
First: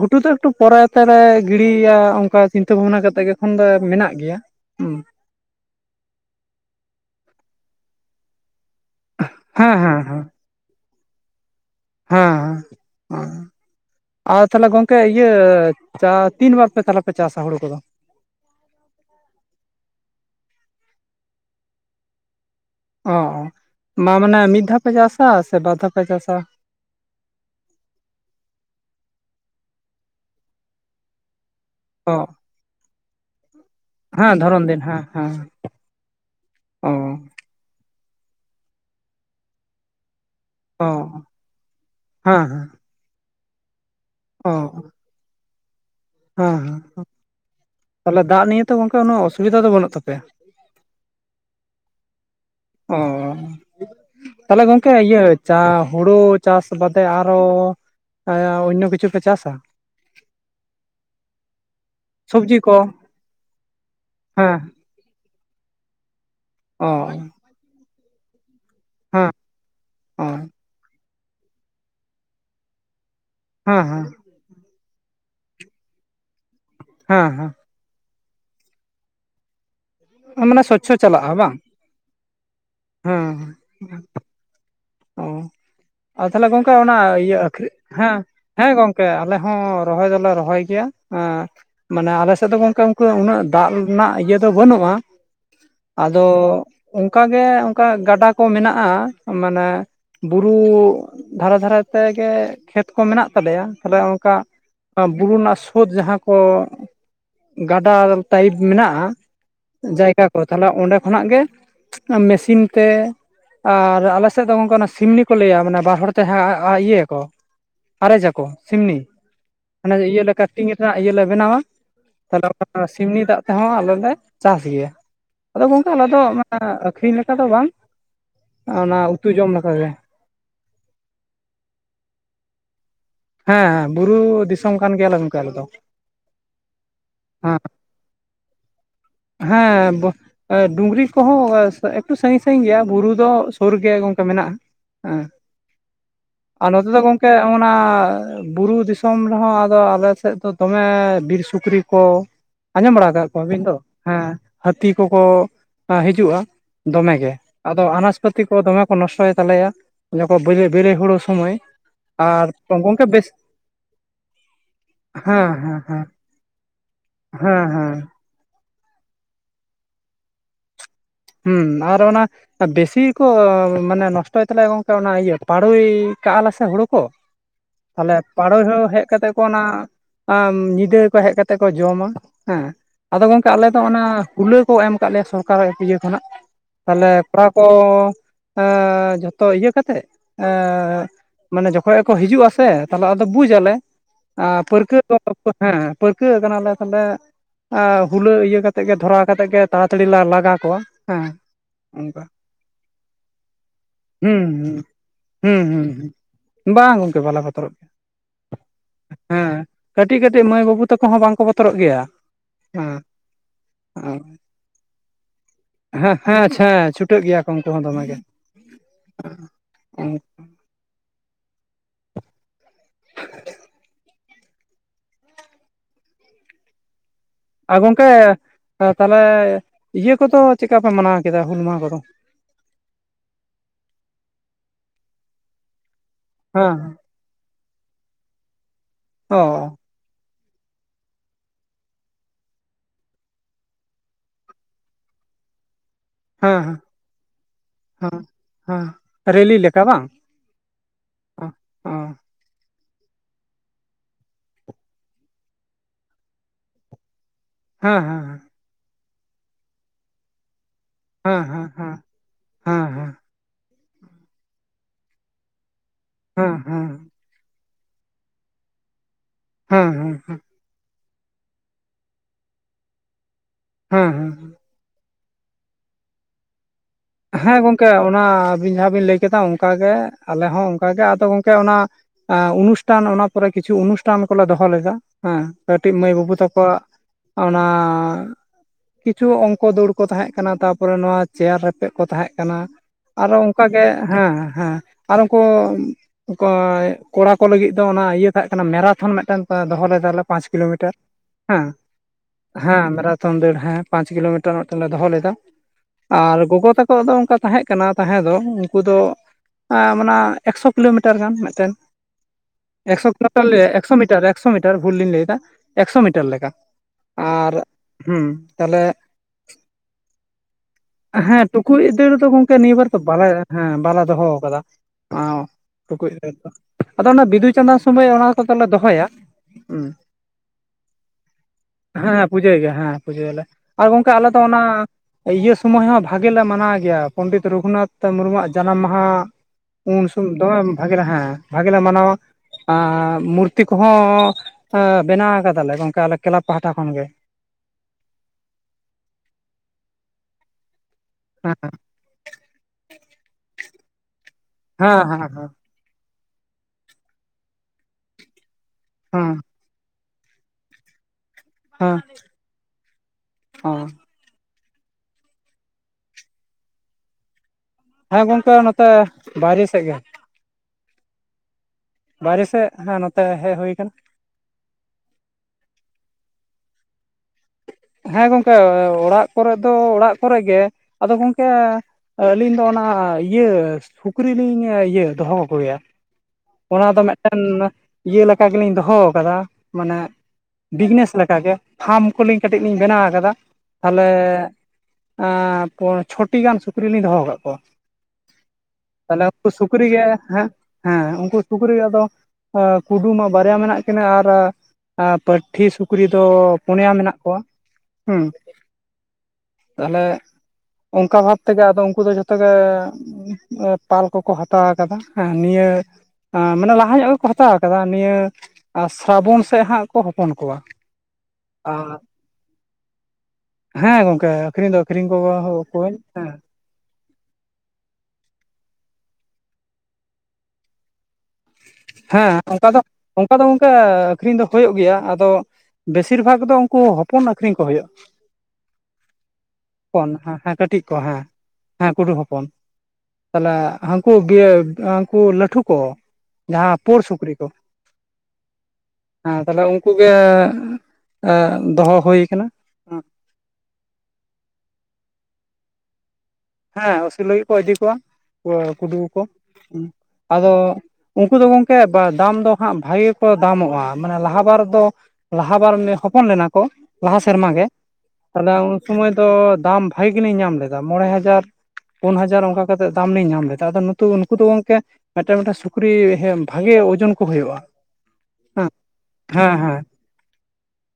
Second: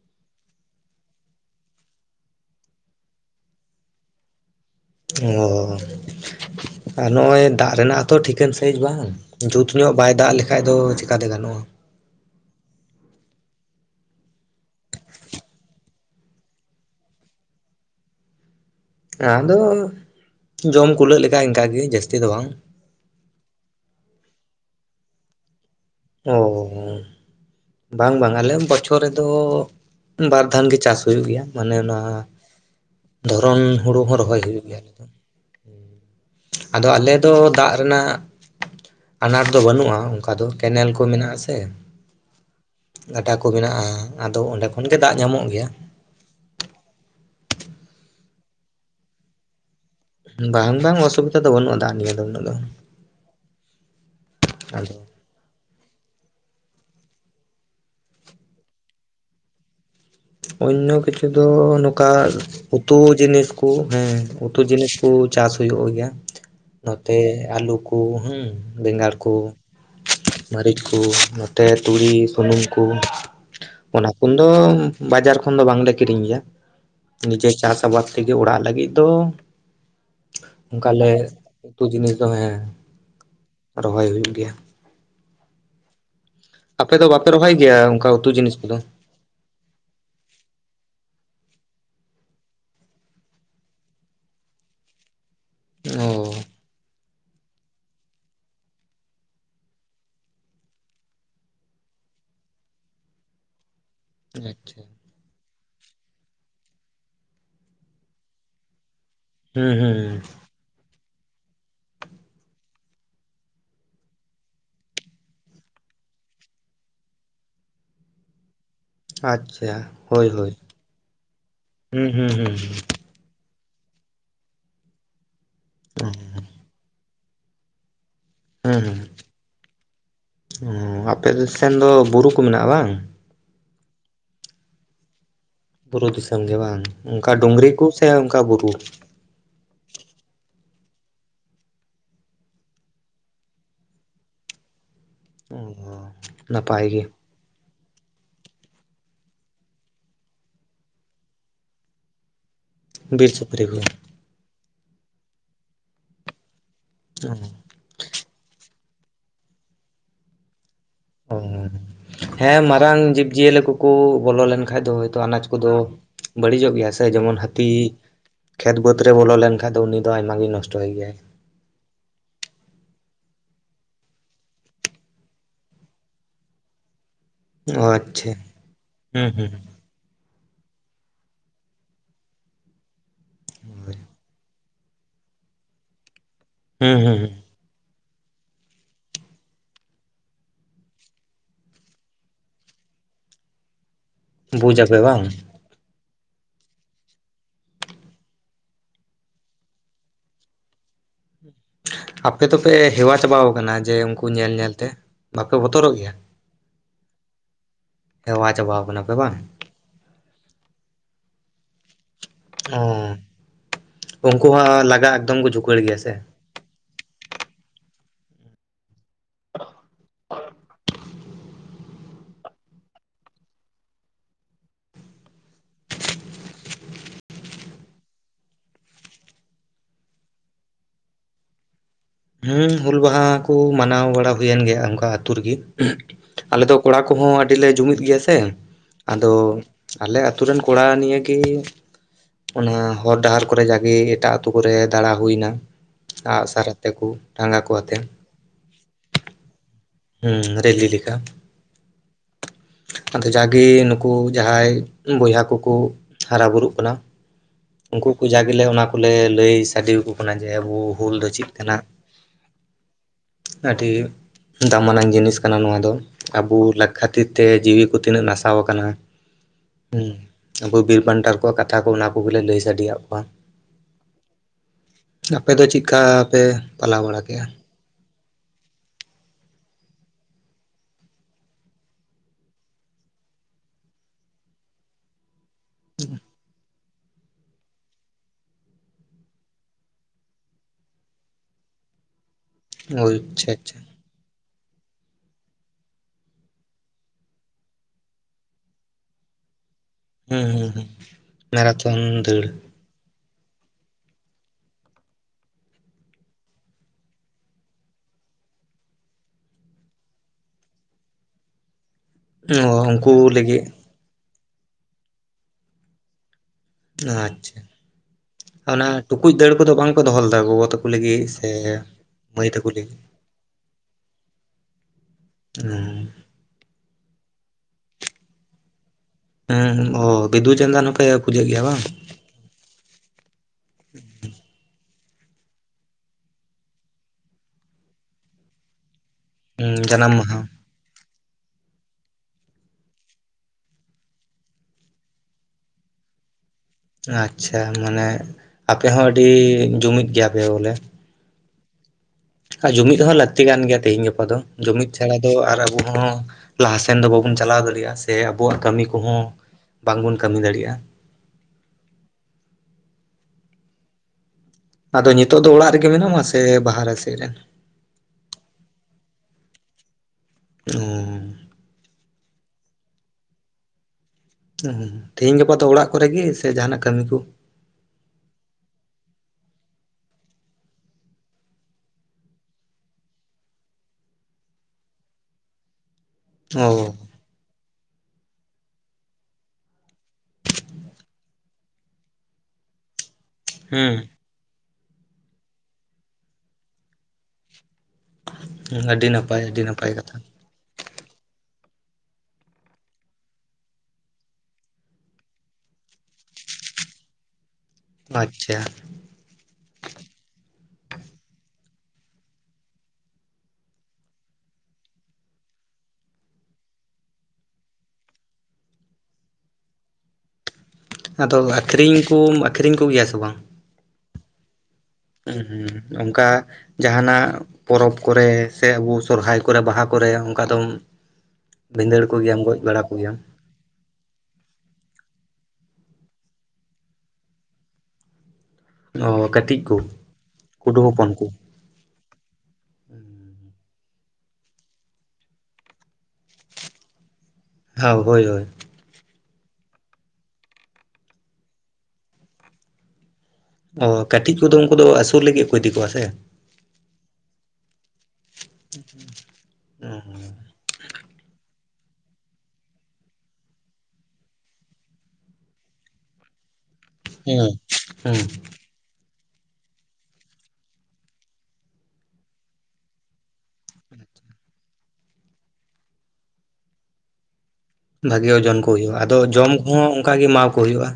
ᱜᱷᱩᱴᱩ ᱛᱮ ᱮᱠᱴᱩ ᱯᱚᱨᱮᱛᱮᱞᱮ ᱜᱤᱲᱤᱭᱮᱭᱟ ᱚᱱᱠᱟ ᱪᱤᱱᱛᱟᱹ ᱵᱷᱟᱵᱱᱟ ᱠᱟᱛᱮᱜ ᱜᱮ ᱮᱠᱷᱚᱱ ᱫᱚ ᱢᱮᱱᱟᱜ ᱜᱮᱭᱟ ᱦᱩᱸ ᱚ ᱟᱨ ᱱᱚᱜᱼᱚᱭ ᱫᱟᱜ ᱨᱮᱱᱟᱜ ᱛᱚ ᱴᱷᱤᱠᱟᱹᱱ ᱥᱟᱭᱤᱡ ᱵᱟᱝ ᱡᱩᱛ ᱦᱮᱸ ᱧᱚᱜ ᱦᱮᱸ ᱵᱟᱭ ᱫᱟᱜ ᱞᱮᱠᱷᱟᱡ ᱫᱚ ᱪᱤᱠᱟᱛᱮ ᱜᱟᱱᱚᱜᱼᱟ ᱦᱮᱸ ᱟᱨ ᱛᱟᱦᱚᱞᱮ ᱜᱚᱝᱠᱮ ᱤᱭᱟᱹ ᱛᱤᱱ ᱵᱟᱨ ᱯᱮ ᱛᱟᱦᱚᱞᱮ ᱯᱮ ᱪᱟᱥᱟ ᱦᱩᱲᱩ ᱠᱚᱫᱚ ᱟᱫᱚ ᱡᱚᱢ ᱠᱩᱞᱟᱹᱜ ᱞᱮᱠᱟ ᱤᱱᱠᱟᱜ ᱜᱮ ᱡᱟᱹᱥᱛᱤ ᱫᱚ ᱵᱟᱝ ᱚ ᱵᱟ ᱢᱟᱱᱮ ᱢᱤᱫ ᱫᱷᱟᱣ ᱯᱮ ᱪᱟᱥᱟ ᱥᱮ ᱵᱟᱨ ᱫᱷᱟᱯ ᱚ ᱵᱟᱝ ᱵᱟᱝ ᱟᱞᱮ ᱵᱚᱪᱷᱚᱨ ᱨᱮᱫᱚ ᱵᱟᱨ ᱫᱷᱟᱱ ᱜᱮ ᱪᱟᱥ ᱦᱩᱭᱩᱜ ᱜᱮᱭᱟ ᱢᱟᱱᱮ ᱚᱱᱟ ᱚ ᱫᱷᱚᱨᱚᱱ ᱦᱩᱲᱩ ᱦᱚᱸ ᱦᱮᱸ ᱨᱚᱦᱚᱭ ᱫᱷᱚᱨᱚᱱ ᱦᱩᱭᱩᱜ ᱜᱮᱭᱟ ᱫᱤᱱ ᱟᱞᱮ ᱦᱮᱸ ᱫᱚ ᱦᱮᱸ ᱚ ᱟᱫᱚ ᱟᱞᱮ ᱫᱚ ᱫᱟᱜ ᱨᱮᱱᱟᱜ ᱟᱱᱟᱴ ᱫᱚ ᱵᱟᱹᱱᱩᱜᱼᱟ ᱚᱱᱠᱟ ᱫᱚ ᱠᱮᱱᱮᱞ ᱚ ᱠᱚ ᱢᱮᱱᱟᱜ-ᱟ ᱥᱮ ᱦᱮᱸ ᱦᱮᱸ ᱜᱟᱰᱟ ᱠᱚ ᱢᱮᱱᱟᱜᱼᱟ ᱟᱫᱚ ᱚ ᱚᱸᱰᱮ ᱠᱷᱚᱱᱜᱮ ᱫᱟᱜ ᱧᱟᱢᱚᱜ ᱜᱮᱭᱟ ᱦᱮᱸ ᱦᱮᱸ, ᱛᱟᱦᱚᱞᱮ ᱫᱟᱜ ᱱᱤᱭᱮ ᱚᱱᱠᱟ ᱩᱱᱟᱹᱜ ᱚᱥᱩᱵᱤᱫᱟ ᱫᱚ ᱵᱟᱹᱱᱩᱜ ᱛᱟᱯᱮᱭᱟ ᱵᱟᱝ ᱵᱟᱝ ᱚᱥᱩᱵᱤᱫᱟ ᱫᱚ ᱵᱟᱹᱱᱩᱜ ᱟᱫᱟ ᱱᱤᱭᱟᱹ ᱫᱚ ᱩᱱᱟᱹᱜ ᱫᱚ ᱚ ᱛᱟᱦᱚᱞᱮ ᱜᱚᱝᱠᱮ ᱟᱫᱚ ᱤᱭᱟᱹ ᱪᱟ ᱦᱩᱲᱩ ᱪᱟᱥ ᱵᱟᱫᱮ ᱟᱨᱚ ᱚᱱᱱᱚ ᱠᱤᱪᱷᱩ ᱯᱮ ᱪᱟᱥᱟ ᱚᱱᱱᱚ ᱠᱤᱪᱷᱩ ᱫᱚ ᱱᱚᱝᱠᱟ ᱥᱚᱵᱽᱡᱤ ᱠᱚ ᱩᱛᱩ ᱡᱤᱱᱤᱥ ᱠᱚ ᱦᱮᱸ ᱩᱛᱩ ᱡᱤᱱᱤᱥ ᱠᱚ ᱪᱟᱥ ᱦᱩᱭᱩᱜ ᱜᱮᱭᱟ ᱚ ᱱᱚᱛᱮ ᱦᱮᱸ ᱟᱹᱞᱩ ᱠᱚ ᱦᱩᱸ ᱵᱮᱸᱜᱟᱲ ᱚ ᱠᱚ ᱦᱮᱸ ᱢᱟᱹᱨᱤᱪ ᱠᱚ ᱱᱚᱛᱮ ᱛᱩᱲᱤ ᱥᱩᱱᱩᱢ ᱠᱚ ᱦᱮᱸ ᱚᱱᱟ ᱠᱚ ᱫᱚ ᱵᱟᱡᱟᱨ ᱠᱷᱚᱱ ᱫᱚ ᱵᱟᱝᱞᱮ ᱠᱤᱨᱤᱧ ᱜᱮᱭᱟ ᱦᱮᱸ ᱱᱤᱡᱮ ᱦᱮᱸ ᱪᱟᱥ ᱟᱵᱟᱫ ᱛᱮᱜᱮ ᱚᱲᱟᱜ ᱞᱟᱹᱜᱤᱫ ᱫᱚ ᱢᱟᱱᱮ ᱚᱱᱠᱟ ᱥᱚᱪᱪᱷᱚ ᱞᱮ ᱪᱟᱞᱟᱜᱼᱟ ᱵᱟᱝ ᱩᱛᱩ ᱡᱤᱱᱤᱥ ᱫᱚ ᱦᱮᱸ ᱦᱮᱸ ᱦᱮᱸ, ᱨᱚᱦᱚᱭ ᱦᱩᱭᱩᱜ ᱜᱮᱭᱟ ᱚ ᱟ ᱛᱟᱦᱚᱞᱮ ᱜᱚᱝᱠᱮ ᱟᱯᱮ ᱚᱱᱟ ᱫᱚ ᱵᱟᱯᱮ ᱤᱭᱟᱹ ᱨᱚᱦᱚᱭ ᱟᱹᱠᱷᱨᱤᱧ, ᱜᱮᱭᱟ ᱚᱱᱠᱟ ᱦᱮᱸ ᱩᱛᱩ ᱡᱤᱱᱤᱥ ᱦᱮᱸ ᱠᱚᱫᱚ ᱜᱚᱝ ᱠᱮ ᱟᱞᱮ ᱦᱚᱸ ᱨᱚᱦᱚᱭ ᱫᱚᱞᱮ ᱨᱚᱦᱚᱭ ᱜᱮᱭᱟ ᱢᱟᱱᱮ ᱟᱞᱮᱥᱮᱫ ᱫᱚ ᱜᱚᱝᱠᱮ ᱩᱱᱠᱟ ᱩᱱᱟᱹᱜ ᱫᱟᱜ ᱨᱮᱱᱟᱜ ᱤᱭᱟᱹ ᱫᱚ ᱵᱟᱹᱱᱩᱜᱼᱟ ᱚ ᱟᱫᱚ ᱚᱱᱠᱟ ᱜᱮ ᱚᱱᱠᱟ ᱜᱟᱰᱟ ᱠᱚ ᱢᱮᱱᱟᱜᱼᱟ᱾ ᱢᱟᱱᱮ ᱵᱩᱨᱩ ᱫᱷᱟᱨᱮ ᱫᱷᱟᱨᱮ ᱛᱮᱜᱮ ᱠᱷᱮᱛ ᱠᱚ ᱢᱮᱱᱟᱜ ᱛᱟᱞᱮᱭᱟ ᱛᱟᱦᱚᱞᱮ ᱠᱟ ᱟᱪᱪᱷᱟ ᱟᱵ [inaudible] ᱵᱩᱨᱩ ᱨᱮᱱᱟᱜ ᱥᱳᱫᱷ ᱡᱟᱦᱟᱸ ᱠᱚ ᱜᱟᱰᱟ ᱴᱟᱭᱤᱯ ᱢᱮᱱᱟᱜᱼᱟ ᱦᱩᱸ ᱦᱩᱸ ᱡᱟᱭᱜᱟ ᱠᱚ ᱛᱟᱞᱦᱮ ᱚᱸᱰᱮ ᱠᱷᱚᱱᱟᱜ ᱜᱮ ᱢᱮᱥᱤᱱ ᱛᱮ ᱟᱨ ᱟᱞᱮ ᱥᱮᱫ ᱫᱚ ᱜᱚᱝᱠᱮ ᱚᱱᱟ ᱥᱤᱢᱱᱤ ᱠᱚ ᱞᱟᱹᱭᱟ ᱢᱟᱱᱮ ᱵᱟᱨ ᱦᱚᱲᱛᱮ ᱤᱭᱟᱹᱭᱟᱠᱚ ᱟᱨᱮᱡᱟᱠᱚ ᱥᱤᱢᱱᱤ ᱟᱪᱪᱷᱟ ᱢᱟᱱᱮ ᱤᱭᱟᱹ ᱦᱳᱭ ᱞᱮᱠᱟ ᱦᱳᱭ ᱴᱤᱝ ᱨᱮᱱᱟᱜ ᱤᱭᱟᱹ ᱞᱮ ᱵᱮᱱᱟᱣᱟ ᱦᱩᱸ ᱦᱩᱸ ᱛᱟᱦᱞᱮ ᱦᱩᱸ ᱚᱱᱟ ᱥᱤᱢᱱᱤ ᱫᱟᱜ ᱛᱮᱦᱚᱸ ᱟᱞᱮ ᱪᱟᱥ ᱜᱮᱭᱟ ᱟᱫᱚ ᱜᱚᱝᱠᱮ ᱟᱞᱮ ᱦᱩᱸ ᱫᱚ ᱟᱹᱠᱷᱨᱤᱧ ᱞᱮᱠᱟ ᱫᱚ ᱵᱟᱝ ᱦᱩᱸ ᱦᱩᱸ ᱚᱱᱟ ᱩᱛᱩ ᱡᱚᱢ ᱞᱮᱠᱟᱜᱮ ᱟᱯᱮ ᱥᱮᱱ ᱫᱚ ᱵᱩᱨᱩ ᱠᱚ ᱢᱮᱱᱟᱜᱼᱟ ᱵᱟᱝ ᱦᱮᱸ ᱦᱮᱸ ᱵᱩᱨᱩ ᱫᱤᱥᱚᱢ ᱠᱟᱱ ᱜᱮᱭᱟᱞᱮ ᱜᱚᱝᱠᱮ ᱟᱞᱮ ᱫᱚ ᱵᱩᱨᱩ ᱫᱤᱥᱚᱢ ᱜᱮ ᱵᱟᱝ ᱚᱱᱠᱟ ᱦᱮᱸ ᱰᱩᱝᱨᱤ ᱠᱚ ᱥᱮ ᱚᱱᱠᱟ ᱵᱩᱨᱩ ᱦᱮᱸ ᱰᱩᱝᱨᱤ ᱠᱚᱦᱚᱸ ᱮᱠᱴᱩ ᱥᱟᱺᱜᱤᱧ ᱥᱟᱹᱺᱜᱤᱧ ᱜᱮᱭᱟ ᱵᱩᱨᱩ ᱫᱚ ᱥᱩᱨ ᱨᱮᱜᱮ ᱜᱚᱝᱠᱮ ᱢᱮᱱᱟᱜᱼᱟ ᱦᱮᱸ ᱚ ᱟᱨ ᱱᱟᱯᱟᱭ ᱱᱚᱛᱮ ᱫᱚ ᱜᱮ ᱜᱚᱝᱠᱮ ᱚᱱᱟ ᱵᱩᱨᱩ ᱫᱤᱥᱚᱢ ᱨᱮᱦᱚᱸ ᱟᱫᱚ ᱟᱞᱮᱥᱮᱫ ᱫᱚ ᱫᱚᱢᱮ ᱵᱤᱨ ᱥᱩᱠᱨᱤ ᱠᱚ ᱟᱸᱡᱚᱢ ᱵᱟᱲᱟ ᱵᱤᱨ ᱠᱟᱫ ᱠᱚᱣᱟᱵᱤᱱ ᱥᱩᱠᱨᱤ ᱛᱚ ᱠᱚ ᱦᱮᱸ ᱦᱟᱹᱛᱤ ᱠᱚᱠᱚ ᱦᱤᱡᱩᱜᱼᱟ ᱫᱚᱢᱮᱜᱮ ᱟᱫᱚ ᱟᱱᱟᱡ ᱯᱟᱹᱛᱤ ᱠᱚ ᱫᱚᱢᱮ ᱠᱚ ᱱᱚᱥᱴᱚᱭ ᱛᱟᱞᱮᱭᱟ ᱚᱱᱟ ᱠᱚ ᱵᱮᱞᱮ ᱵᱮᱞᱮ ᱦᱩᱲᱳ ᱥᱚᱢᱚᱭ ᱟᱨ [unintelligible] ᱡᱤᱵᱽ ᱡᱤᱭᱟᱹᱞᱤ ᱠᱚᱠᱚ ᱵᱚᱞᱚ ᱞᱮᱱᱠᱷᱟᱱ ᱫᱚ ᱦᱳᱭᱛᱳ ᱟᱱᱟᱡ ᱦᱮᱸ ᱠᱚᱫᱚ ᱦᱮᱸ ᱦᱮᱸ ᱵᱟᱹᱲᱤᱡᱚᱜ ᱜᱮᱭᱟ ᱥᱮ ᱡᱮᱢᱚᱱ ᱦᱮᱸ ᱦᱟᱹᱛᱤ ᱦᱮᱸ ᱠᱷᱮᱛ ᱵᱟᱹᱫᱽ ᱨᱮ ᱵᱚᱞᱚ ᱞᱮᱱᱠᱷᱟᱱ ᱫᱚ ᱩᱱᱤ ᱫᱚ ᱟᱭᱢᱟᱜᱮ ᱱᱚᱥᱴᱚᱭ ᱜᱮᱭᱟᱭ ᱦᱩᱸ ᱟᱨ ᱚᱱᱟ ᱵᱮᱥᱤ ᱠᱚ ᱢᱟᱱᱮ ᱱᱚᱥᱴᱚᱭ ᱛᱟᱞᱮᱭᱟ ᱜᱚᱢᱠᱮ ᱚᱱᱟ ᱤᱭᱟᱹ ᱯᱟᱲᱳᱭ ᱠᱟᱜ-ᱟ ᱥᱮ ᱦᱩᱲᱩ ᱠᱚ ᱚ ᱛᱟᱦᱞᱮ ᱟᱪᱪᱷᱟ ᱯᱟᱲᱳᱭ ᱦᱮᱡ ᱦᱩᱸ ᱠᱟᱛᱮᱫ ᱠᱚ ᱦᱩᱸ ᱚᱱᱟ ᱧᱤᱫᱟᱹ ᱠᱚ ᱦᱮᱡ ᱠᱟᱛᱮ ᱠᱚ ᱡᱚᱢᱟ ᱦᱮᱸ ᱟᱫᱚ ᱜᱚᱢᱠᱮ ᱟᱞᱮ ᱫᱚ ᱚᱱᱟ ᱠᱩᱞᱟᱹ ᱠᱚ ᱮᱢ ᱠᱟᱫ ᱞᱮᱭᱟ ᱥᱚᱨᱠᱟᱨ ᱮ [unintelligible] ᱠᱷᱚᱱᱟᱜ ᱦᱩᱸ ᱛᱟᱦᱞᱮ ᱦᱩᱸ ᱛᱚ ᱮᱸ ᱡᱷᱚᱛᱚ ᱤᱭᱟᱹ ᱠᱟᱛᱮᱫ ᱢᱟᱱᱮ ᱡᱚᱠᱷᱚᱡ ᱜᱮᱠᱚ ᱦᱤᱡᱩᱜ ᱟ ᱥᱮ ᱛᱟᱦᱞᱮ ᱟᱫᱚ ᱵᱩᱡᱟᱞᱮ ᱮᱸ ᱵᱩᱡᱟᱯᱮ ᱯᱟᱹᱨᱠᱟᱹᱣ ᱵᱟᱝ ᱦᱮᱸ ᱯᱟᱹᱨᱠᱟᱹᱣ ᱠᱟᱱᱟᱞᱮ ᱛᱟᱦᱚᱞᱮ ᱦᱩᱞᱟᱹ ᱤᱭᱟᱹ ᱠᱟᱛᱮᱜ ᱜᱮ ᱫᱷᱚᱨᱟᱣ ᱠᱟᱛᱮᱜ ᱜᱮ ᱛᱟᱲᱟᱛᱟᱹᱲᱤ ᱞᱮ ᱞᱟᱜᱟ ᱠᱚᱣᱟ ᱦᱮᱸ ᱚᱱᱠᱟ ᱟᱯᱮ ᱫᱚᱯᱮ ᱦᱮᱣᱟ ᱪᱟᱵᱟᱣ ᱠᱟᱱᱟ ᱡᱮ ᱩᱱᱠᱩ ᱦᱩᱸ ᱧᱮᱞ ᱦᱩᱸ ᱧᱮᱞᱛᱮ, ᱵᱟᱯᱮ ᱦᱩᱸ ᱦᱩᱸ ᱵᱚᱛᱚᱨᱚᱜ ᱜᱮᱭᱟ? ᱵᱟᱝ ᱜᱚᱢᱠᱮ ᱵᱟᱞᱮ ᱵᱚᱛᱚᱨᱚᱜ ᱜᱮᱭᱟ, ᱦᱮᱣᱟ ᱪᱟᱵᱟᱣ ᱠᱟᱱᱟ ᱯᱮ ᱵᱟᱝ ᱦᱮᱸ ᱠᱟᱹᱴᱤᱡ ᱠᱟᱹᱴᱤᱡ ᱢᱟᱹᱭ ᱵᱟᱵᱩ ᱛᱟᱠᱚᱦᱚᱸ ᱵᱟᱝᱠᱚ ᱵᱚᱛᱚᱨ ᱚ ᱩᱱᱠᱩ ᱦᱚᱸ ᱞᱟᱜᱟ ᱮᱠᱫᱚᱢ ᱜᱮ [unintelligible] ᱦᱮᱸ ᱦᱮᱸ ᱪᱷᱮᱸ ᱪᱷᱩᱴᱟᱹᱜ ᱜᱮᱭᱟ ᱠᱚ ᱩᱱᱠᱩ ᱦᱚᱸ ᱫᱚᱢᱮ ᱜᱮ᱾ [unintelligible] ᱟᱨ ᱜᱚᱢᱠᱮ ᱛᱟᱦᱚᱞᱮ ᱤᱭᱟᱹ ᱠᱚᱫᱚ ᱪᱮᱫᱠᱟ ᱯᱮ ᱢᱟᱱᱟᱣ ᱠᱮᱫᱟ ᱦᱩᱞ ᱢᱟᱦᱟ ᱠᱚᱫᱚ? ᱦᱮᱸ ᱦᱩᱞ ᱢᱟᱦᱟ ᱠᱚ ᱢᱟᱱᱟᱣ ᱵᱟᱲᱟ ᱦᱩᱭᱮᱱ ᱜᱮᱭᱟ ᱚᱱᱠᱟ ᱟᱛᱳ ᱨᱮᱜᱮ ᱟᱞᱮ ᱫᱚ ᱦᱮᱸ ᱠᱚᱲᱟ ᱠᱚ ᱠᱚᱦᱚᱸ ᱟᱹᱰᱤᱞᱮ ᱡᱩᱢᱤᱫ ᱜᱮᱭᱟᱥᱮ, ᱟᱫᱚ ᱚ ᱟᱞᱮ ᱟᱛᱳ ᱨᱮᱱ ᱠᱚᱲᱟ ᱱᱤᱭᱮ‌ᱜᱤ ᱚᱱᱟ ᱦᱚᱨ ᱰᱟᱦᱟᱨ ᱠᱚᱨᱮ ᱡᱟᱜᱮ ᱮᱴᱟᱜ ᱟᱛᱳ ᱠᱚᱨᱮ ᱫᱟᱬᱟ ᱦᱩᱭᱱᱟ ᱟᱸᱜ ᱦᱮᱸ ᱥᱟᱨ ᱦᱮᱸ ᱟᱛᱮᱠᱚ ᱴᱟᱸᱜᱟ ᱠᱚ ᱟᱛᱮᱫ ᱦᱮᱸ ᱦᱮᱸ ᱨᱮᱞᱤ ᱞᱮᱠᱟ ᱵᱟᱝ? ᱦᱩᱸ ᱨᱮᱞᱤ ᱞᱮᱠᱟ ᱚ ᱦᱮᱸ ᱟᱫᱚ ᱡᱟᱜᱮ ᱱᱩᱠᱩ ᱡᱟᱦᱟᱸᱭ ᱵᱚᱭᱦᱟ ᱠᱚᱠᱚ ᱦᱟᱨᱟ ᱵᱩᱨᱩᱜ ᱠᱟᱱᱟ ᱦᱮᱸ ᱩᱱᱠᱩ ᱠᱚ ᱡᱟ ᱦᱮᱸ ᱜᱮᱞᱮ ᱚᱱᱟ ᱠᱚᱞᱮ ᱞᱟᱹᱭ ᱥᱟᱰᱮ ᱟᱠᱚ ᱠᱟᱱᱟ ᱡᱮ ᱟᱵᱚ ᱦᱩᱞ ᱫᱚ ᱦᱮᱸ ᱪᱮᱫ ᱦᱮᱸ ᱠᱟᱱᱟ ᱦᱮᱸ ᱦᱮᱸ ᱟᱹᱰᱤ ᱫᱟᱢᱟᱱᱟᱝ ᱡᱤᱱᱤᱥ ᱠᱟᱱᱟ ᱱᱚᱣᱟ ᱫᱚ ᱦᱮᱸ ᱟᱵᱚ ᱦᱮᱸ ᱦᱮᱸ ᱦᱮᱸ [unintelligible] ᱠᱷᱟᱹᱛᱤᱨ ᱛᱮ ᱡᱤᱣᱤ ᱠᱚ ᱛᱤᱱᱟᱹᱜ ᱱᱟᱥᱟᱣ ᱟᱠᱟᱱᱟ ᱦᱮᱸ ᱦᱮᱸ ᱦᱮᱸ ᱟᱵᱚ ᱵᱤᱨ ᱵᱟᱱᱴᱟ ᱠᱚᱣᱟᱜ ᱠᱟᱛᱷᱟ ᱠᱚ ᱚᱱᱟ ᱠᱚᱜᱮᱞᱮ ᱞᱟᱹᱭ ᱥᱟᱰᱮ ᱟᱫ ᱠᱚᱣᱟ ᱦᱮᱸ ᱦᱮᱸ ᱟᱯᱮ ᱫᱚ ᱪᱮᱫᱠᱟ ᱯᱮ ᱯᱟᱞᱟᱣ ᱵᱟᱲᱟ? ᱠᱮᱜᱼᱟ ᱦᱮᱸ ᱜᱚᱝᱠᱮ ᱚᱱᱟ ᱟᱹᱵᱤᱱ ᱡᱟᱦᱟᱸ ᱵᱤᱱ ᱞᱟᱹᱭ ᱠᱮᱫᱟ ᱚᱱᱠᱟᱜᱮ ᱟᱞᱮ ᱦᱚᱸ ᱚᱱᱠᱟᱜᱮ ᱟᱫᱚ ᱜᱚᱝᱠᱮ ᱚᱱᱟ ᱮ ᱚᱱᱩᱥᱴᱷᱟᱱ ᱚᱱᱟ ᱠᱚᱨᱮ ᱠᱤᱪᱷᱩ ᱚᱱᱩᱥᱴᱷᱟᱱ ᱠᱚᱞᱮ ᱫᱚᱦᱚ ᱞᱮᱫᱟ ᱦᱮᱸ ᱠᱟᱹᱴᱤᱡ ᱢᱟᱹᱭ ᱵᱟᱹᱵᱩ ᱛᱟᱠᱚᱣᱟᱜ ᱚᱱᱟ ᱠᱤᱪᱷᱩ ᱚᱝᱠᱚ ᱫᱟᱹᱲ ᱠᱚ ᱛᱟᱦᱮᱸᱜ ᱠᱟᱱᱟ ᱛᱟᱯᱚᱨᱮ ᱱᱚᱣᱟ ᱪᱮᱭᱟᱨ ᱨᱮᱯ ᱠᱚ ᱛᱟᱦᱮᱸ ᱠᱟᱱᱟ ᱚ ᱟᱨᱚ ᱟᱪᱪᱷᱟ ᱟᱪᱪᱷᱟ ᱚᱱᱠᱟᱜᱮ ᱦᱮᱸ ᱦᱮᱸ ᱟᱨ ᱩᱱᱠᱩ ᱚᱠᱚᱭ ᱠᱚᱲᱟ ᱠᱚ ᱞᱟᱹᱜᱤᱫ ᱫᱚ ᱚᱱᱟ ᱤᱭᱟᱹ ᱛᱟᱦᱮᱸ ᱠᱟᱱᱟ ᱢᱮᱨᱟᱛᱷᱚᱱ ᱢᱤᱫᱴᱟᱝ ᱫᱚᱦᱚᱞᱮᱫ ᱛᱟᱞᱦᱮ ᱯᱟᱸᱪ ᱦᱩᱸ ᱦᱩᱸ ᱦᱩᱸ ᱠᱤᱞᱳᱢᱤᱴᱟᱨ ᱦᱮᱸ ᱢᱮᱨᱟᱛᱷᱚᱱ ᱫᱟᱹᱲ ᱦᱮᱸ ᱢᱮᱨᱟ [unintelligible] ᱯᱟᱸᱪ ᱠᱤᱞᱳᱢᱤᱴᱟᱨ ᱢᱤᱫᱴᱟᱝ ᱞᱮ ᱫᱚᱦᱚ ᱞᱮᱫᱟ ᱟᱨ ᱜᱚᱜᱚ ᱛᱟᱠᱚᱣᱟᱜ ᱫᱚ ᱚᱱᱠᱟ ᱛᱟᱦᱮᱸ ᱠᱟᱱᱟ ᱛᱟᱦᱮᱸ ᱫᱚ ᱩᱱᱠᱩ ᱫᱚ ᱟᱸ ᱢᱟᱱᱮ ᱮᱠᱥᱳ ᱠᱤᱞᱳᱢᱤᱴᱟᱨ ᱜᱟᱱ ᱢᱤᱫᱴᱟᱝ ᱚ ᱮᱠᱥᱳ ᱩᱱᱠᱩ ᱞᱟᱹᱜᱤᱫ ᱼᱼ ᱮᱠᱥᱳ ᱢᱤᱴᱟᱨ ᱮᱠᱥᱳ ᱢᱤᱴᱟᱨ ᱵᱷᱩᱞ ᱞᱤᱧ ᱞᱟᱹᱭᱮᱫᱟ ᱮᱠᱥᱚ ᱢᱤᱴᱟᱨ ᱞᱮᱠᱟ ᱟᱨ ᱟᱪᱪᱷᱟ ᱦᱩᱸ ᱛᱟᱞᱦᱮ ᱚᱱᱟ ᱴᱩᱠᱩᱡ ᱫᱟᱹᱲ ᱠᱚᱫᱚ ᱵᱟᱝ ᱠᱚ ᱫᱚᱦ ᱞᱮᱫᱟ ᱜᱚᱜᱚ ᱛᱟᱠ? ᱦᱮᱸ ᱴᱩᱠᱩᱡ ᱫᱟᱹᱲ ᱫᱚ ᱜᱚᱝᱠᱮ ᱱᱤᱭᱟᱹ ᱵᱟᱨ ᱛᱚ ᱞᱟᱹᱜᱤᱫ ᱵᱟᱞᱮ ᱦᱮᱸ ᱵᱟᱞᱮ ᱫᱚᱦᱚ ᱟᱠᱟᱫᱟ ᱚ ᱴᱩᱠᱩᱡ ᱦᱮᱸ ᱨᱮ ᱫᱚ ᱟᱫᱚ ᱚᱱᱟ ᱵᱤᱫᱩᱼ ᱪᱟᱸᱫᱟᱱ ᱥᱚᱢᱚᱭ ᱚᱱᱟ ᱠᱚᱫᱚᱞᱮ ᱫᱚᱦᱚᱭᱟ ᱮᱸ ᱚ ᱵᱤᱫᱩ ᱪᱟᱸᱫᱟᱱ ᱦᱚᱸᱯᱮ ᱯᱩᱡᱟᱹᱭ ᱜᱮᱭᱟ ᱵᱟᱝ? ᱦᱮᱸ ᱯᱩᱡᱟᱹᱭ ᱜᱮᱭᱟ ᱦᱮᱸ ᱯᱩᱡᱟᱹᱭᱟᱞᱮ ᱟᱨ ᱜᱚᱝᱠᱮ ᱟᱞᱮ ᱫᱚ ᱚᱱᱟ ᱤᱭᱟᱹ ᱥᱚᱢᱚᱭ ᱦᱚᱸ ᱵᱷᱟᱜᱮ ᱞᱮ ᱢᱟᱱᱟᱣ ᱜᱮᱭᱟ ᱯᱚᱱᱰᱤᱛ ᱨᱚᱜᱷᱩᱱᱟᱛᱷ ᱢᱩᱨᱢᱩᱣᱟᱜ ᱡᱟᱱᱟᱢ ᱢᱟᱦᱟ ᱩᱱ ᱡᱟᱱᱟᱢ ᱥᱚᱢ ᱢᱟᱦᱟ ᱫᱚᱢᱮ ᱵᱷᱟᱜᱮ ᱦᱮᱸ ᱵᱷᱟᱜᱮ ᱞᱮ ᱢᱟᱱᱟᱣᱟ ᱟᱨ ᱢᱩᱨᱛᱤ ᱠᱚᱦᱚᱸ ᱵᱮᱱᱟᱣ ᱟᱠᱟᱫᱟᱞᱮ ᱜᱚᱝᱠᱮ ᱟᱞᱮ ᱠᱮᱞᱟᱵᱽ ᱯᱟᱦᱴᱟ ᱠᱷᱚᱱᱜᱮ ᱟᱪᱪᱷᱟ, ᱢᱟᱱᱮ ᱟᱯᱮ ᱦᱚᱸ ᱟᱹᱰᱤ ᱡᱩᱢᱤᱫ ᱜᱮᱭᱟᱯᱮ ᱵᱚᱞᱮ ᱦᱮᱸ [inaudible] ᱟᱨ ᱡᱩᱢᱤᱫ ᱦᱚᱸ ᱞᱟᱹᱠᱛᱤ ᱠᱟᱱ ᱜᱮᱭᱟ ᱛᱮᱦᱮᱧ ᱜᱟᱯᱟ ᱫᱚ ᱡᱩᱢᱤᱫ ᱦᱮᱸ ᱪᱷᱟᱲᱟ ᱦᱮᱸ ᱫᱚ ᱦᱮᱸ ᱟᱨ ᱟᱵᱚ ᱦᱚᱸ ᱞᱟᱦᱟᱥᱮᱱ ᱫᱚ ᱵᱟᱵᱚᱱ ᱪᱟᱞᱟᱣ ᱫᱟᱲᱮᱭᱟᱜᱼᱟ ᱥᱮ ᱟᱵᱚᱣᱟᱜ ᱠᱟᱹᱢᱤ ᱠᱚᱦᱚᱸ ᱦᱮᱸ ᱵᱟᱝ ᱵᱚᱱ ᱠᱟᱹᱢᱤ ᱫᱟᱲᱮᱭᱟᱜᱼᱟ ᱦᱮᱸ ᱚ ᱟᱫᱚ ᱱᱤᱛᱚᱜ ᱫᱚ ᱚᱲᱟᱜ ᱨᱮᱜᱮ ᱢᱮᱢᱟ ᱥᱮ ᱵᱟᱦᱨᱮ ᱥᱮᱫ ᱨᱮ ᱦᱮᱸ ᱜᱚᱝᱠᱮ ᱱᱚᱛᱮ ᱵᱟᱭᱨᱮ ᱥᱮᱫ ᱜᱮ ᱚᱻ ᱵᱟᱭᱨᱮ ᱥᱮᱫ ᱦᱮᱸ ᱱᱚᱛᱮ ᱦᱮᱡ ᱦᱩ ᱟᱠᱟᱱᱟ ᱩᱸᱻ ᱛᱮᱦᱮᱧ ᱜᱟᱯᱟ ᱫᱚ ᱚᱲᱟᱜ ᱠᱚᱨᱮ ᱜᱮ ᱥᱮ ᱡᱟᱦᱟᱱᱟᱜ ᱠᱟᱹᱢᱤ ᱠᱚ ᱦᱮᱸ ᱜᱚᱝᱠᱮ ᱚᱲᱟᱜ ᱠᱚᱨᱮ ᱫᱚ ᱚᱲᱟᱜ ᱠᱚᱨᱮ ᱜᱮ ᱟᱫᱚ ᱜᱚᱝᱠᱮ ᱟᱹᱞᱤᱧ ᱫᱚ ᱚᱱᱟ ᱤᱭᱟᱹ ᱥᱩᱠᱨᱤᱞᱤᱧ ᱤᱭᱟᱹ ᱫᱚᱦᱚ ᱠᱚᱜᱮᱭᱟ ᱚ ᱚᱱᱟ ᱫᱚ ᱢᱤᱫᱴᱟᱱ ᱤᱭᱟᱹ ᱞᱮᱠᱟ ᱜᱮᱞᱤᱧ ᱫᱚᱦᱚ ᱟᱠᱟᱫᱟ ᱢᱟᱱᱮ ᱵᱤᱡᱽᱱᱮᱥ ᱞᱮᱠᱟᱜᱮ ᱯᱷᱟᱨᱢ ᱠᱚᱞᱤᱧ ᱠᱟᱹᱴᱤᱡ ᱞᱤᱧ ᱵᱮᱱᱟᱣ ᱠᱟᱫᱟ ᱛᱟᱦᱞᱮ ᱦᱩᱸ ᱮᱸ ᱯᱚ ᱪᱷᱚᱴᱤ ᱜᱟᱱ ᱥᱩᱠᱨᱤᱞᱤᱧ ᱫᱚᱦᱚ ᱟᱠᱟᱫ ᱠᱚᱣᱟ ᱟᱹᱰᱤ ᱛᱟᱦᱞᱮ ᱩᱱᱠᱩ ᱱᱟᱯᱟᱭ ᱟᱹᱰᱤ ᱥᱩᱠᱨᱤ ᱱᱟᱯᱟᱭ ᱜᱮ ᱠᱟᱛᱷᱟ ᱦᱮᱸ ᱦᱮᱸ ᱩᱱᱠᱩ ᱥᱩᱠᱨᱤ ᱜᱮ ᱟᱫᱚ ᱮᱸ ᱠᱩᱰᱩ ᱢᱟ ᱵᱟᱨᱭᱟ ᱢᱮᱱᱟᱜ ᱠᱤᱱᱟᱹ ᱟᱨ ᱟᱨ ᱯᱟᱹᱴᱷᱤ ᱥᱩᱠᱨᱤ ᱫᱚ ᱯᱩᱱᱭᱟ ᱢᱮᱱᱟᱜ ᱠᱚᱣᱟ ᱟᱪᱪᱷᱟ ᱛᱟᱦᱞᱮ ᱚᱝᱠᱟ ᱵᱷᱟᱵ ᱛᱮᱜᱮ ᱟᱫᱚ ᱩᱱᱠᱩ ᱫᱚ ᱡᱚᱛᱚᱜᱮ ᱯᱟᱞ ᱠᱚᱠᱚ ᱦᱟᱛᱟᱣ ᱟᱠᱟᱫᱟ ᱱᱤᱭᱟᱹ ᱢᱟᱱᱮ ᱞᱟᱦᱟ ᱧᱚᱜ ᱜᱮᱠᱚ ᱦᱟᱛᱟᱣ ᱟᱠᱟᱫᱟ ᱱᱤᱭᱟᱹ ᱥᱨᱟᱵᱚᱱ ᱥᱮᱫ ᱦᱟᱸᱜ ᱠᱚ ᱦᱚᱯᱚᱱ ᱠᱚᱣᱟ ᱟᱫᱚ ᱟᱹᱠᱷᱨᱤᱧ ᱟᱨ ᱠᱚᱢ ᱟᱹᱠᱷᱨᱤᱧ ᱠᱚᱜᱮᱭᱟ ᱥᱮ ᱵᱟᱝ ᱦᱮᱸ ᱜᱚᱝᱠᱮ ᱟᱠᱷᱨᱤᱧ ᱫᱚ ᱟᱠᱷᱨᱤᱧ ᱠᱚᱣᱟ ᱦᱳ ᱦᱩᱸ ᱠᱚᱣᱟᱹᱧ ᱚᱱᱠᱟ ᱦᱮᱸ ᱡᱟᱦᱟᱱᱟᱜ ᱯᱚᱨᱚᱵᱽ ᱠᱚᱨᱮ ᱥᱮ ᱟᱵᱚ ᱥᱚᱦᱨᱟᱭ ᱠᱚᱨᱮ ᱵᱟᱦᱟ ᱠᱚᱨᱮ ᱚᱝᱠᱟ ᱫᱚᱢ ᱵᱷᱤᱸᱫᱟᱹᱲ ᱠᱚᱜᱮᱟᱢ ᱜᱚᱡ ᱵᱟᱲᱟ ᱠᱚᱜᱮᱭᱟᱢ ᱟᱫᱚ ᱜᱚᱝᱠᱮ ᱟᱠᱷᱨᱤᱧ ᱫᱚ ᱦᱩᱭᱩᱜ ᱜᱮᱭᱟ ᱟᱫᱚ ᱵᱮᱥᱤᱨ ᱵᱷᱟᱜᱽ ᱫᱚ ᱩᱝᱠᱩ ᱦᱚᱯᱚᱱ ᱟᱠᱷᱨᱤᱧ ᱠᱚ ᱦᱩᱭᱩᱜᱼᱟ ᱚ ᱠᱟᱹᱴᱤᱡ ᱠᱚ ᱦᱚᱯᱚᱱ ᱦᱮᱸ ᱠᱩᱰᱩ ᱠᱟᱹᱴᱤᱡ ᱠᱚ ᱦᱚᱯᱚᱱ ᱦᱮᱸ ᱦᱮᱸ ᱠᱩᱰᱩ ᱦᱚᱯᱚᱱ, ᱛᱟᱦᱞᱮ ᱦᱟᱝᱠᱩ ᱜᱮ‌‌ ᱮᱸᱻ ᱦᱟᱝᱠᱩ ᱞᱟᱹᱴᱷᱩ ᱠᱚ ᱡᱟᱸᱦᱟ ᱯᱩᱬ ᱥᱩᱠᱨᱤ ᱠᱚ ᱦᱚᱣ, ᱦᱳᱭ ᱦᱳᱭ ᱦᱮᱸ ᱛᱟᱦᱚᱞᱮ ᱩᱱᱠᱩ ᱜᱮ ᱮᱸᱻ ᱫᱚᱦᱚ ᱦᱩᱭ ᱠᱟᱱᱟ ᱚᱻ ᱠᱟᱹᱴᱤᱡ ᱠᱚᱫᱚ ᱩᱝᱠᱩ ᱫᱚ ᱟᱹᱥᱩᱨ ᱞᱟᱹᱜᱤᱫ ᱠᱚ ᱤᱫᱤ ᱠᱚᱣᱟ ᱥᱮ ᱦᱮᱸ ᱟᱹᱥᱩᱞ ᱞᱟᱹᱜᱤᱫ ᱠᱚ ᱤᱫᱤ ᱠᱚᱣᱟ ᱠᱩᱰᱩ ᱠᱚ ᱦᱩᱸ ᱟᱫᱚ ᱩᱱᱠᱩ ᱫᱚ ᱜᱚᱢᱠᱮ ᱫᱟᱢ ᱫᱚ ᱦᱟᱸᱜ ᱵᱷᱟᱜᱮ ᱜᱮ ᱠᱚ ᱫᱟᱢᱚᱜᱼᱟ ᱢᱟᱱᱮ ᱞᱟᱦᱟ ᱵᱟᱨ ᱫᱚ ᱞᱟᱦᱟ ᱵᱟᱨ ᱢᱟᱱᱮ ᱦᱚᱯᱚᱱ ᱞᱮᱱᱟ ᱠᱚ ᱞᱟᱦᱟ ᱦᱮᱸ ᱥᱮᱨᱢᱟ ᱜᱮ ᱦᱮᱸ ᱛᱟᱦᱞᱮ ᱩᱱ ᱥᱩᱚᱢᱚᱭ ᱫᱚ ᱫᱟᱢ ᱵᱷᱟᱜᱤ ᱜᱮᱞᱤᱧ ᱧᱟᱢ ᱞᱮᱫᱟ ᱢᱚᱬᱮ ᱦᱟᱡᱟᱨ ᱯᱩᱱ ᱦᱟᱡᱟᱨ ᱚᱝᱠᱟ ᱠᱟ ᱠᱟᱛᱮᱮᱫ ᱫᱟᱢ ᱞᱤᱧ ᱧᱟᱢ ᱞᱮᱫᱟ ᱟᱫᱚ ᱱᱤᱛᱚᱜ ᱱᱩᱠᱩ ᱫᱚ ᱜᱚᱝᱠᱮ ᱢᱮᱫᱴᱮᱡ ᱢᱮᱫᱴᱮᱡ ᱥᱩᱠᱨᱤ ᱦᱮᱸ ᱵᱷᱟᱜᱮ ᱳᱡᱚᱱ ᱠᱚ ᱦᱩᱭᱩᱜᱼᱟ ᱵᱷᱟᱜᱮ ᱳᱡᱚᱱ ᱠᱚ ᱦᱮᱸ ᱦᱩᱭᱩᱜᱼᱟ ᱟᱫᱚ ᱡᱚᱢ ᱦᱮᱸ ᱦᱮᱸ ᱠᱚᱦᱚᱸ ᱚᱝᱠᱟᱜ ᱜᱮ ᱮᱢᱟᱠᱚ ᱦᱩᱭᱩᱜᱼᱟ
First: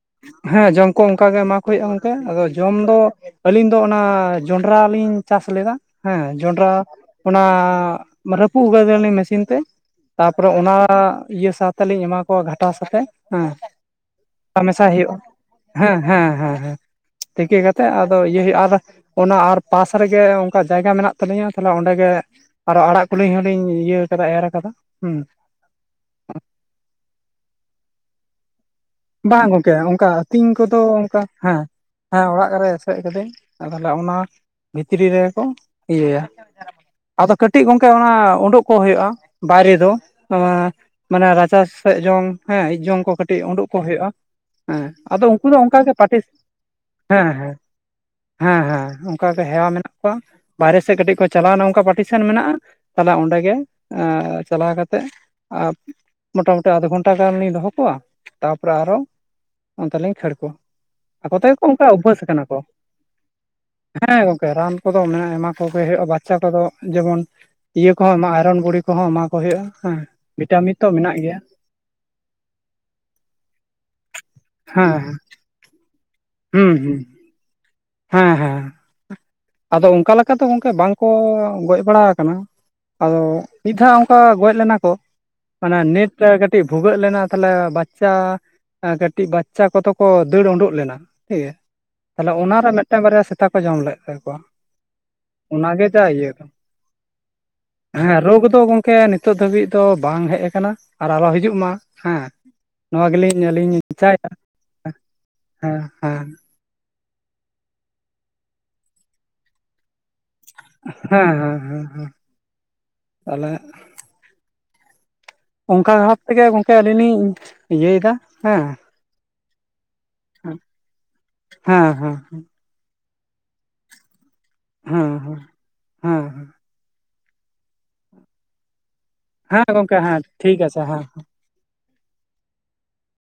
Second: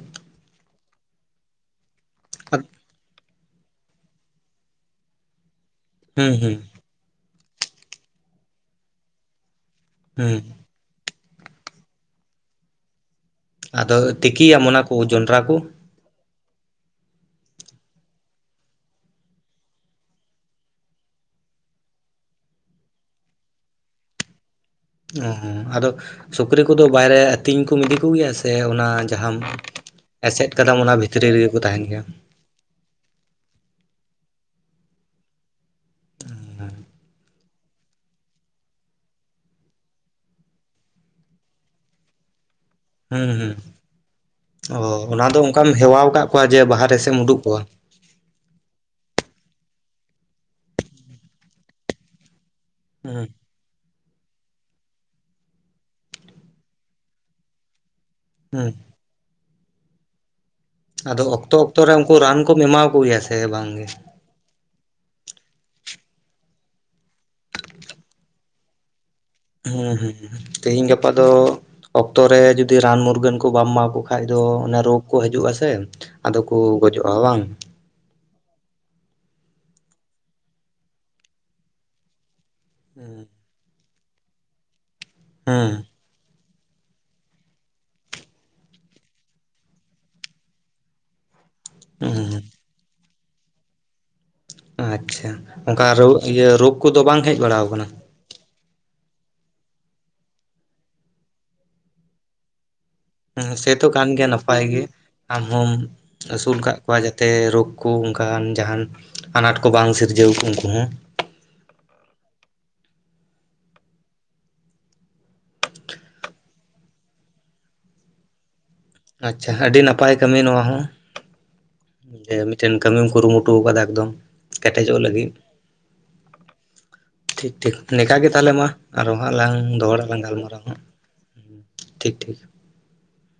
ᱦᱮᱸ ᱡᱚᱢ ᱠᱚ ᱚᱝᱠᱟᱜᱮ ᱮᱢᱟ ᱠᱚ ᱦᱩᱭᱩᱜᱼᱟ ᱜᱚᱝᱠᱮ ᱟᱫᱚ ᱡᱚᱢ ᱫᱚ ᱟᱹᱞᱤᱧ ᱫᱚ ᱚᱱᱟ ᱡᱚᱸᱰᱨᱟ ᱞᱤᱧ ᱪᱟᱥ ᱞᱮᱫᱟ ᱦᱮᱸ ᱦᱩᱸ ᱦᱩᱸ ᱡᱚᱸᱰᱨᱟ ᱚᱱᱟ ᱨᱟᱹᱯᱩᱫ ᱠᱟᱫᱟᱞᱤᱧ ᱢᱮᱥᱤᱱ ᱛᱮ ᱦᱩᱸ ᱛᱟᱯᱚᱨᱮ ᱚᱱᱟ ᱤᱭᱟᱹ ᱥᱟᱶ ᱛᱮᱞᱤᱧ ᱮᱢᱟ ᱠᱚᱣᱟ ᱜᱷᱟᱴᱟ ᱥᱟᱛᱮᱜ ᱟᱫᱚ ᱛᱤᱠᱤᱭᱤᱭᱟᱟᱢ ᱚᱱᱟ ᱠᱚ ᱡᱚᱸᱰᱨᱟ ᱠᱚ ᱦᱮᱸ ᱦᱮᱸ ᱦᱮᱸ ᱦᱮᱸ ᱛᱤᱠᱤ ᱠᱟᱛᱮ ᱟᱫᱚ ᱤᱭᱟᱹ ᱦᱩᱭᱩᱜᱼᱟ ᱟᱨ ᱚᱱᱟ ᱟᱨ ᱯᱟᱥ ᱨᱮᱜᱮ ᱚᱝᱠᱟ ᱡᱟᱭᱜᱟ ᱢᱮᱱᱟᱜ ᱛᱟᱞᱤᱧᱟ ᱛᱟᱦᱞᱮ ᱚᱸᱰᱮ ᱜᱮ ᱟᱨᱚ ᱟᱲᱟᱜ ᱠᱩᱞᱤᱧ ᱦᱚᱸᱞᱤᱧ ᱤᱭᱟᱹ ᱠᱟᱫᱟ ᱮᱨ ᱠᱟᱫᱟ ᱦᱩᱸ ᱚ, ᱟᱫᱚ ᱥᱩᱠᱨᱤ ᱠᱚᱫᱚ ᱵᱟᱭᱨᱮ ᱟᱹᱛᱤᱧ ᱠᱚᱢ ᱤᱫᱤ ᱠᱚᱜᱮᱭᱟ ᱥᱮ ᱚᱱᱟ ᱡᱟᱦᱟᱸᱢ ᱵᱟᱝ ᱜᱚᱝᱠᱮ ᱚᱝᱠᱟ ᱟᱹᱛᱤᱧ ᱮᱥᱮᱫ ᱠᱚᱫᱚ ᱠᱟᱫᱟᱢ ᱚᱱᱟ ᱚᱝᱠᱟ ᱵᱷᱤᱛᱨᱤ ᱨᱮᱜᱮ ᱠᱚ ᱦᱮᱸ ᱛᱟᱦᱮᱱ ᱜᱮᱭᱟ ᱦᱮᱸ ᱚᱲᱟᱜ ᱨᱮ ᱮᱴᱮᱫ ᱠᱟᱹᱫᱟᱹᱧ ᱟᱨ ᱛᱟᱦᱞᱮ ᱚᱱᱟ ᱵᱷᱤᱛᱨᱤ ᱨᱮᱜᱮ ᱠᱚ ᱤᱭᱟᱹᱭᱟ ᱦᱻ ᱟᱫᱚ ᱠᱟᱹᱴᱤᱡ ᱜᱚᱝᱠᱮ ᱚᱱᱟ ᱩᱰᱩᱠ ᱠᱚ ᱦᱩᱭᱩᱜᱼᱟ ᱵᱟᱭᱨᱮ ᱫᱚ ᱮ ᱢᱟᱱᱮ ᱨᱟᱪᱟ ᱥᱮᱮᱫ ᱡᱚᱝ ᱦᱮᱸ ᱦᱤᱡ ᱡᱚᱝ ᱠᱚ ᱦᱩᱸ ᱠᱟᱹᱴᱤᱡ ᱦᱩᱸ ᱩᱸᱰᱩᱠ ᱠᱚ ᱦᱩᱭᱩᱜᱼᱟ ᱚ ᱦᱮᱸ ᱟᱫᱚ ᱚᱱᱟ ᱩᱱᱠᱩ ᱫᱚ ᱚᱱᱠᱟᱢ ᱚᱱᱠᱟᱟᱜ ᱜᱮ ᱦᱮᱣᱟᱣ ᱯᱟᱨᱴᱤᱥ ᱟᱠᱟᱫ ᱠᱚᱣᱟ ᱡᱮ ᱵᱟᱦᱨᱮ ᱥᱮᱫ ᱮᱢ ᱦᱮᱸ ᱩᱰᱩᱠ ᱦᱮᱸ ᱠᱚᱣᱟ ᱦᱮᱸ ᱦᱮᱸ ᱚᱱᱠᱟᱜ ᱦᱮᱣᱟ ᱢᱮᱱᱟᱜ ᱠᱚᱣᱟ ᱵᱟᱦᱨᱮ ᱥᱮᱫ ᱠᱟᱹᱴᱤᱡ ᱠᱚ ᱪᱟᱞᱟᱣᱱᱟ ᱚᱱᱠᱟ ᱯᱟᱴᱤᱥᱮᱱ ᱢᱮᱱᱟᱜᱼᱟ ᱾ ᱛᱟᱦᱚᱞᱮ ᱦᱩᱸ ᱚᱸᱰᱮ ᱜᱮ ᱪᱟᱞᱟᱣ ᱠᱟᱛᱮᱮᱫ ᱢᱚᱴᱟᱢᱩᱴᱤ ᱟᱫᱷ ᱜᱷᱚᱱᱴᱟ ᱜᱟᱱᱞᱤᱤᱧ ᱫᱚᱦᱚ ᱠᱚᱣᱟ ᱾ ᱛᱟᱯᱚᱨᱮ ᱦᱩᱸ ᱟᱨᱚ ᱚᱱᱛᱮ ᱞᱤᱧ ᱠᱷᱟᱹᱲ ᱠᱚᱣᱟ ᱟᱫᱚ ᱟᱠᱚᱛᱮᱜᱮ ᱚᱠᱛᱚ ᱠᱚ ᱚᱠᱛᱚ ᱚᱱᱠᱟ ᱨᱮ ᱩᱱᱠᱩ ᱩᱵᱵᱟᱹᱥ ᱨᱟᱱ ᱠᱟᱱᱟ ᱠᱚ ᱠᱚᱢ ᱮᱢᱟᱠᱚ ᱜᱮᱭᱟ ᱥᱮ ᱵᱟᱝᱜᱮ ᱦᱮᱸ ᱜᱚᱝᱠᱮ ᱨᱟᱱ ᱠᱚᱫᱚ ᱢᱮᱱᱟᱜᱼᱟ ᱮᱢᱟ ᱠᱚᱜᱮ ᱦᱩᱭᱩᱜᱼᱟ ᱵᱟᱪᱪᱟ ᱠᱚᱫᱚ ᱡᱮᱢᱚᱱ ᱤᱭᱟᱹ ᱠᱚᱦᱚᱸ ᱟᱭᱨᱚᱱ ᱵᱩᱲᱤ ᱠᱚᱦᱚᱸ ᱮᱢᱟ ᱠᱚ ᱦᱩᱭᱩᱜᱼᱟ ᱦᱩᱸ ᱦᱮᱸ ᱦᱩᱸ ᱵᱷᱤᱴᱟᱢᱤᱱ ᱛᱚ ᱛᱮᱦᱤᱧ ᱜᱟᱯᱟ ᱢᱮᱱᱟᱜ ᱫᱚ ᱜᱮᱭᱟ ᱚᱠᱛᱚ ᱨᱮ ᱡᱩᱫᱤ ᱨᱟᱱ ᱢᱩᱨᱜᱟᱹᱱ ᱠᱚ ᱵᱟᱢ ᱮᱢᱟᱠᱚ ᱠᱷᱟᱡ ᱫᱚ ᱚᱱᱮ ᱦᱮᱸ ᱨᱳᱜᱽ ᱠᱚ ᱦᱤᱡᱩᱜᱼᱟᱥᱮ ᱾ ᱟᱫᱚ ᱠᱚ ᱦᱩᱸ ᱦᱩᱸ ᱜᱚᱡᱚᱜᱼᱟ ᱵᱟᱝ? ᱦᱮᱸ ᱦᱮᱸ ᱟᱫᱚ ᱚᱱᱠᱟ ᱞᱮᱠᱟ ᱞᱮᱠᱟᱛᱮ ᱜᱚᱝᱠᱮ ᱵᱟᱝᱠᱚ ᱜᱚᱡ ᱵᱟᱲᱟ ᱟᱠᱟᱱᱟ ᱟᱫᱚ ᱢᱤᱫ ᱫᱷᱟᱣ ᱚᱱᱠᱟ ᱜᱚᱡ ᱞᱮᱱᱟ ᱠᱚ ᱦᱩᱸ ᱢᱟᱱᱮ ᱱᱮᱴ ᱨᱮ ᱠᱟᱹᱴᱤᱡ ᱵᱷᱩᱜᱟᱹᱜ ᱞᱮᱱᱟ ᱛᱟᱦᱞᱮ ᱵᱟᱪᱪᱟ ᱠᱟᱹᱴᱤᱡ ᱵᱟᱪᱪᱟ ᱠᱚᱫᱚ ᱠᱚ ᱫᱟᱹᱲ ᱩᱰᱩᱠ ᱞᱮᱱᱟ ᱦᱷᱤᱠ ᱜᱮᱭᱟ ᱾ ᱛᱟᱦᱞᱮ ᱦᱩᱸ ᱚᱱᱟᱨᱮ ᱢᱤᱫᱴᱮᱱ ᱵᱟᱨᱭᱟ ᱥᱮᱛᱟ ᱠᱚ ᱡᱚᱢ ᱞᱮᱫ ᱛᱟᱠᱚᱣᱟ ᱾ ᱟᱪᱪᱷᱟ ᱚᱱᱠᱟ ᱨ ᱤᱭᱟᱹ ᱨᱳᱜᱽ ᱠᱚᱫᱚ ᱵᱟᱝ ᱦᱮᱡ ᱵᱟᱲᱟ ᱟᱠᱟᱱᱟ ᱾ ᱦᱮᱸ ᱨᱳᱜᱽ ᱫᱚ ᱜᱚᱝ ᱜᱚᱢᱠᱮ ᱱᱤᱛᱚᱜ ᱫᱷᱟᱹᱵᱤᱡ ᱫᱚ ᱵᱟᱝ ᱦᱮᱡ ᱟᱠᱟᱱᱟ ᱟᱨ ᱟᱞᱚ ᱦᱤᱡᱩᱜ ᱢᱟ ᱦᱮᱸ ᱱᱚᱣᱟ ᱜᱮᱞᱤᱧ ᱟᱹᱞᱤᱧ ᱥᱮᱛᱚ ᱞᱤᱧ ᱠᱟᱱ ᱜᱮᱭᱟ ᱪᱟᱭᱟ ᱱᱟᱯᱟᱭ ᱜᱮ ᱟᱢ ᱦᱚᱢ ᱦᱮᱸ ᱦᱮᱸ ᱟᱹᱥᱩᱞ ᱠᱟᱜ ᱟᱠᱣᱟᱜ ᱡᱟᱛᱮ ᱨᱳᱜᱽ ᱠᱚ ᱚᱱᱠᱟᱱ ᱡᱟᱦᱟᱱ ᱟᱱᱟᱴ ᱠᱚ ᱵᱟᱝ ᱥᱤᱨᱡᱟᱹᱣ ᱩᱱᱠᱩ ᱦᱚᱸ ᱾ ᱦᱮᱸ ᱦᱮᱸ ᱦ ᱛᱟᱦᱚᱞᱮ ᱚᱱᱠᱟ ᱵᱷᱟᱵ ᱛᱮᱜᱮ ᱜᱚᱝᱠᱮ ᱟᱹᱞᱤᱧ ᱞᱤᱧ ᱤᱭᱟᱹᱭᱮᱫᱟ ᱦᱮᱸ ᱟᱪᱪᱷᱟ ᱟᱹᱰᱤ ᱱᱟᱯᱟᱭ ᱠᱟᱹᱢᱤ ᱦᱮᱸ ᱱᱚᱣᱟ ᱦᱚᱸ ᱦᱮᱸ ᱦᱮᱸ ᱡᱮ ᱢᱤᱫ ᱪᱤᱱᱛᱟᱹᱢᱮᱢ ᱠᱩᱨᱩᱢᱩᱴᱩ ᱠᱟᱫᱟ ᱮᱠᱫᱚᱢ ᱠᱮᱴᱮᱡᱚᱜ ᱦᱮᱸ ᱞᱟᱹᱜᱤᱫ ᱦᱮᱸ ᱦᱮᱸ ᱾ ᱴᱷᱤᱠ ᱴᱷᱤᱠ ᱱᱤᱝᱠᱮ ᱛᱟᱦᱞᱮ ᱢᱟ ᱟᱨᱚ ᱦᱟᱸᱜ ᱞᱟᱝ ᱦᱮᱸ ᱜᱚᱝᱠᱮ ᱫᱚᱦᱚᱲᱟ ᱞᱟᱝ ᱦᱮᱸ ᱴᱷᱤᱠ ᱜᱟᱞᱢᱟᱨᱟᱣ ᱦᱟᱸᱜ ᱟᱪᱷᱮ ᱦᱮᱸ ᱾ ᱴᱷᱤᱠ ᱴᱷᱤᱠ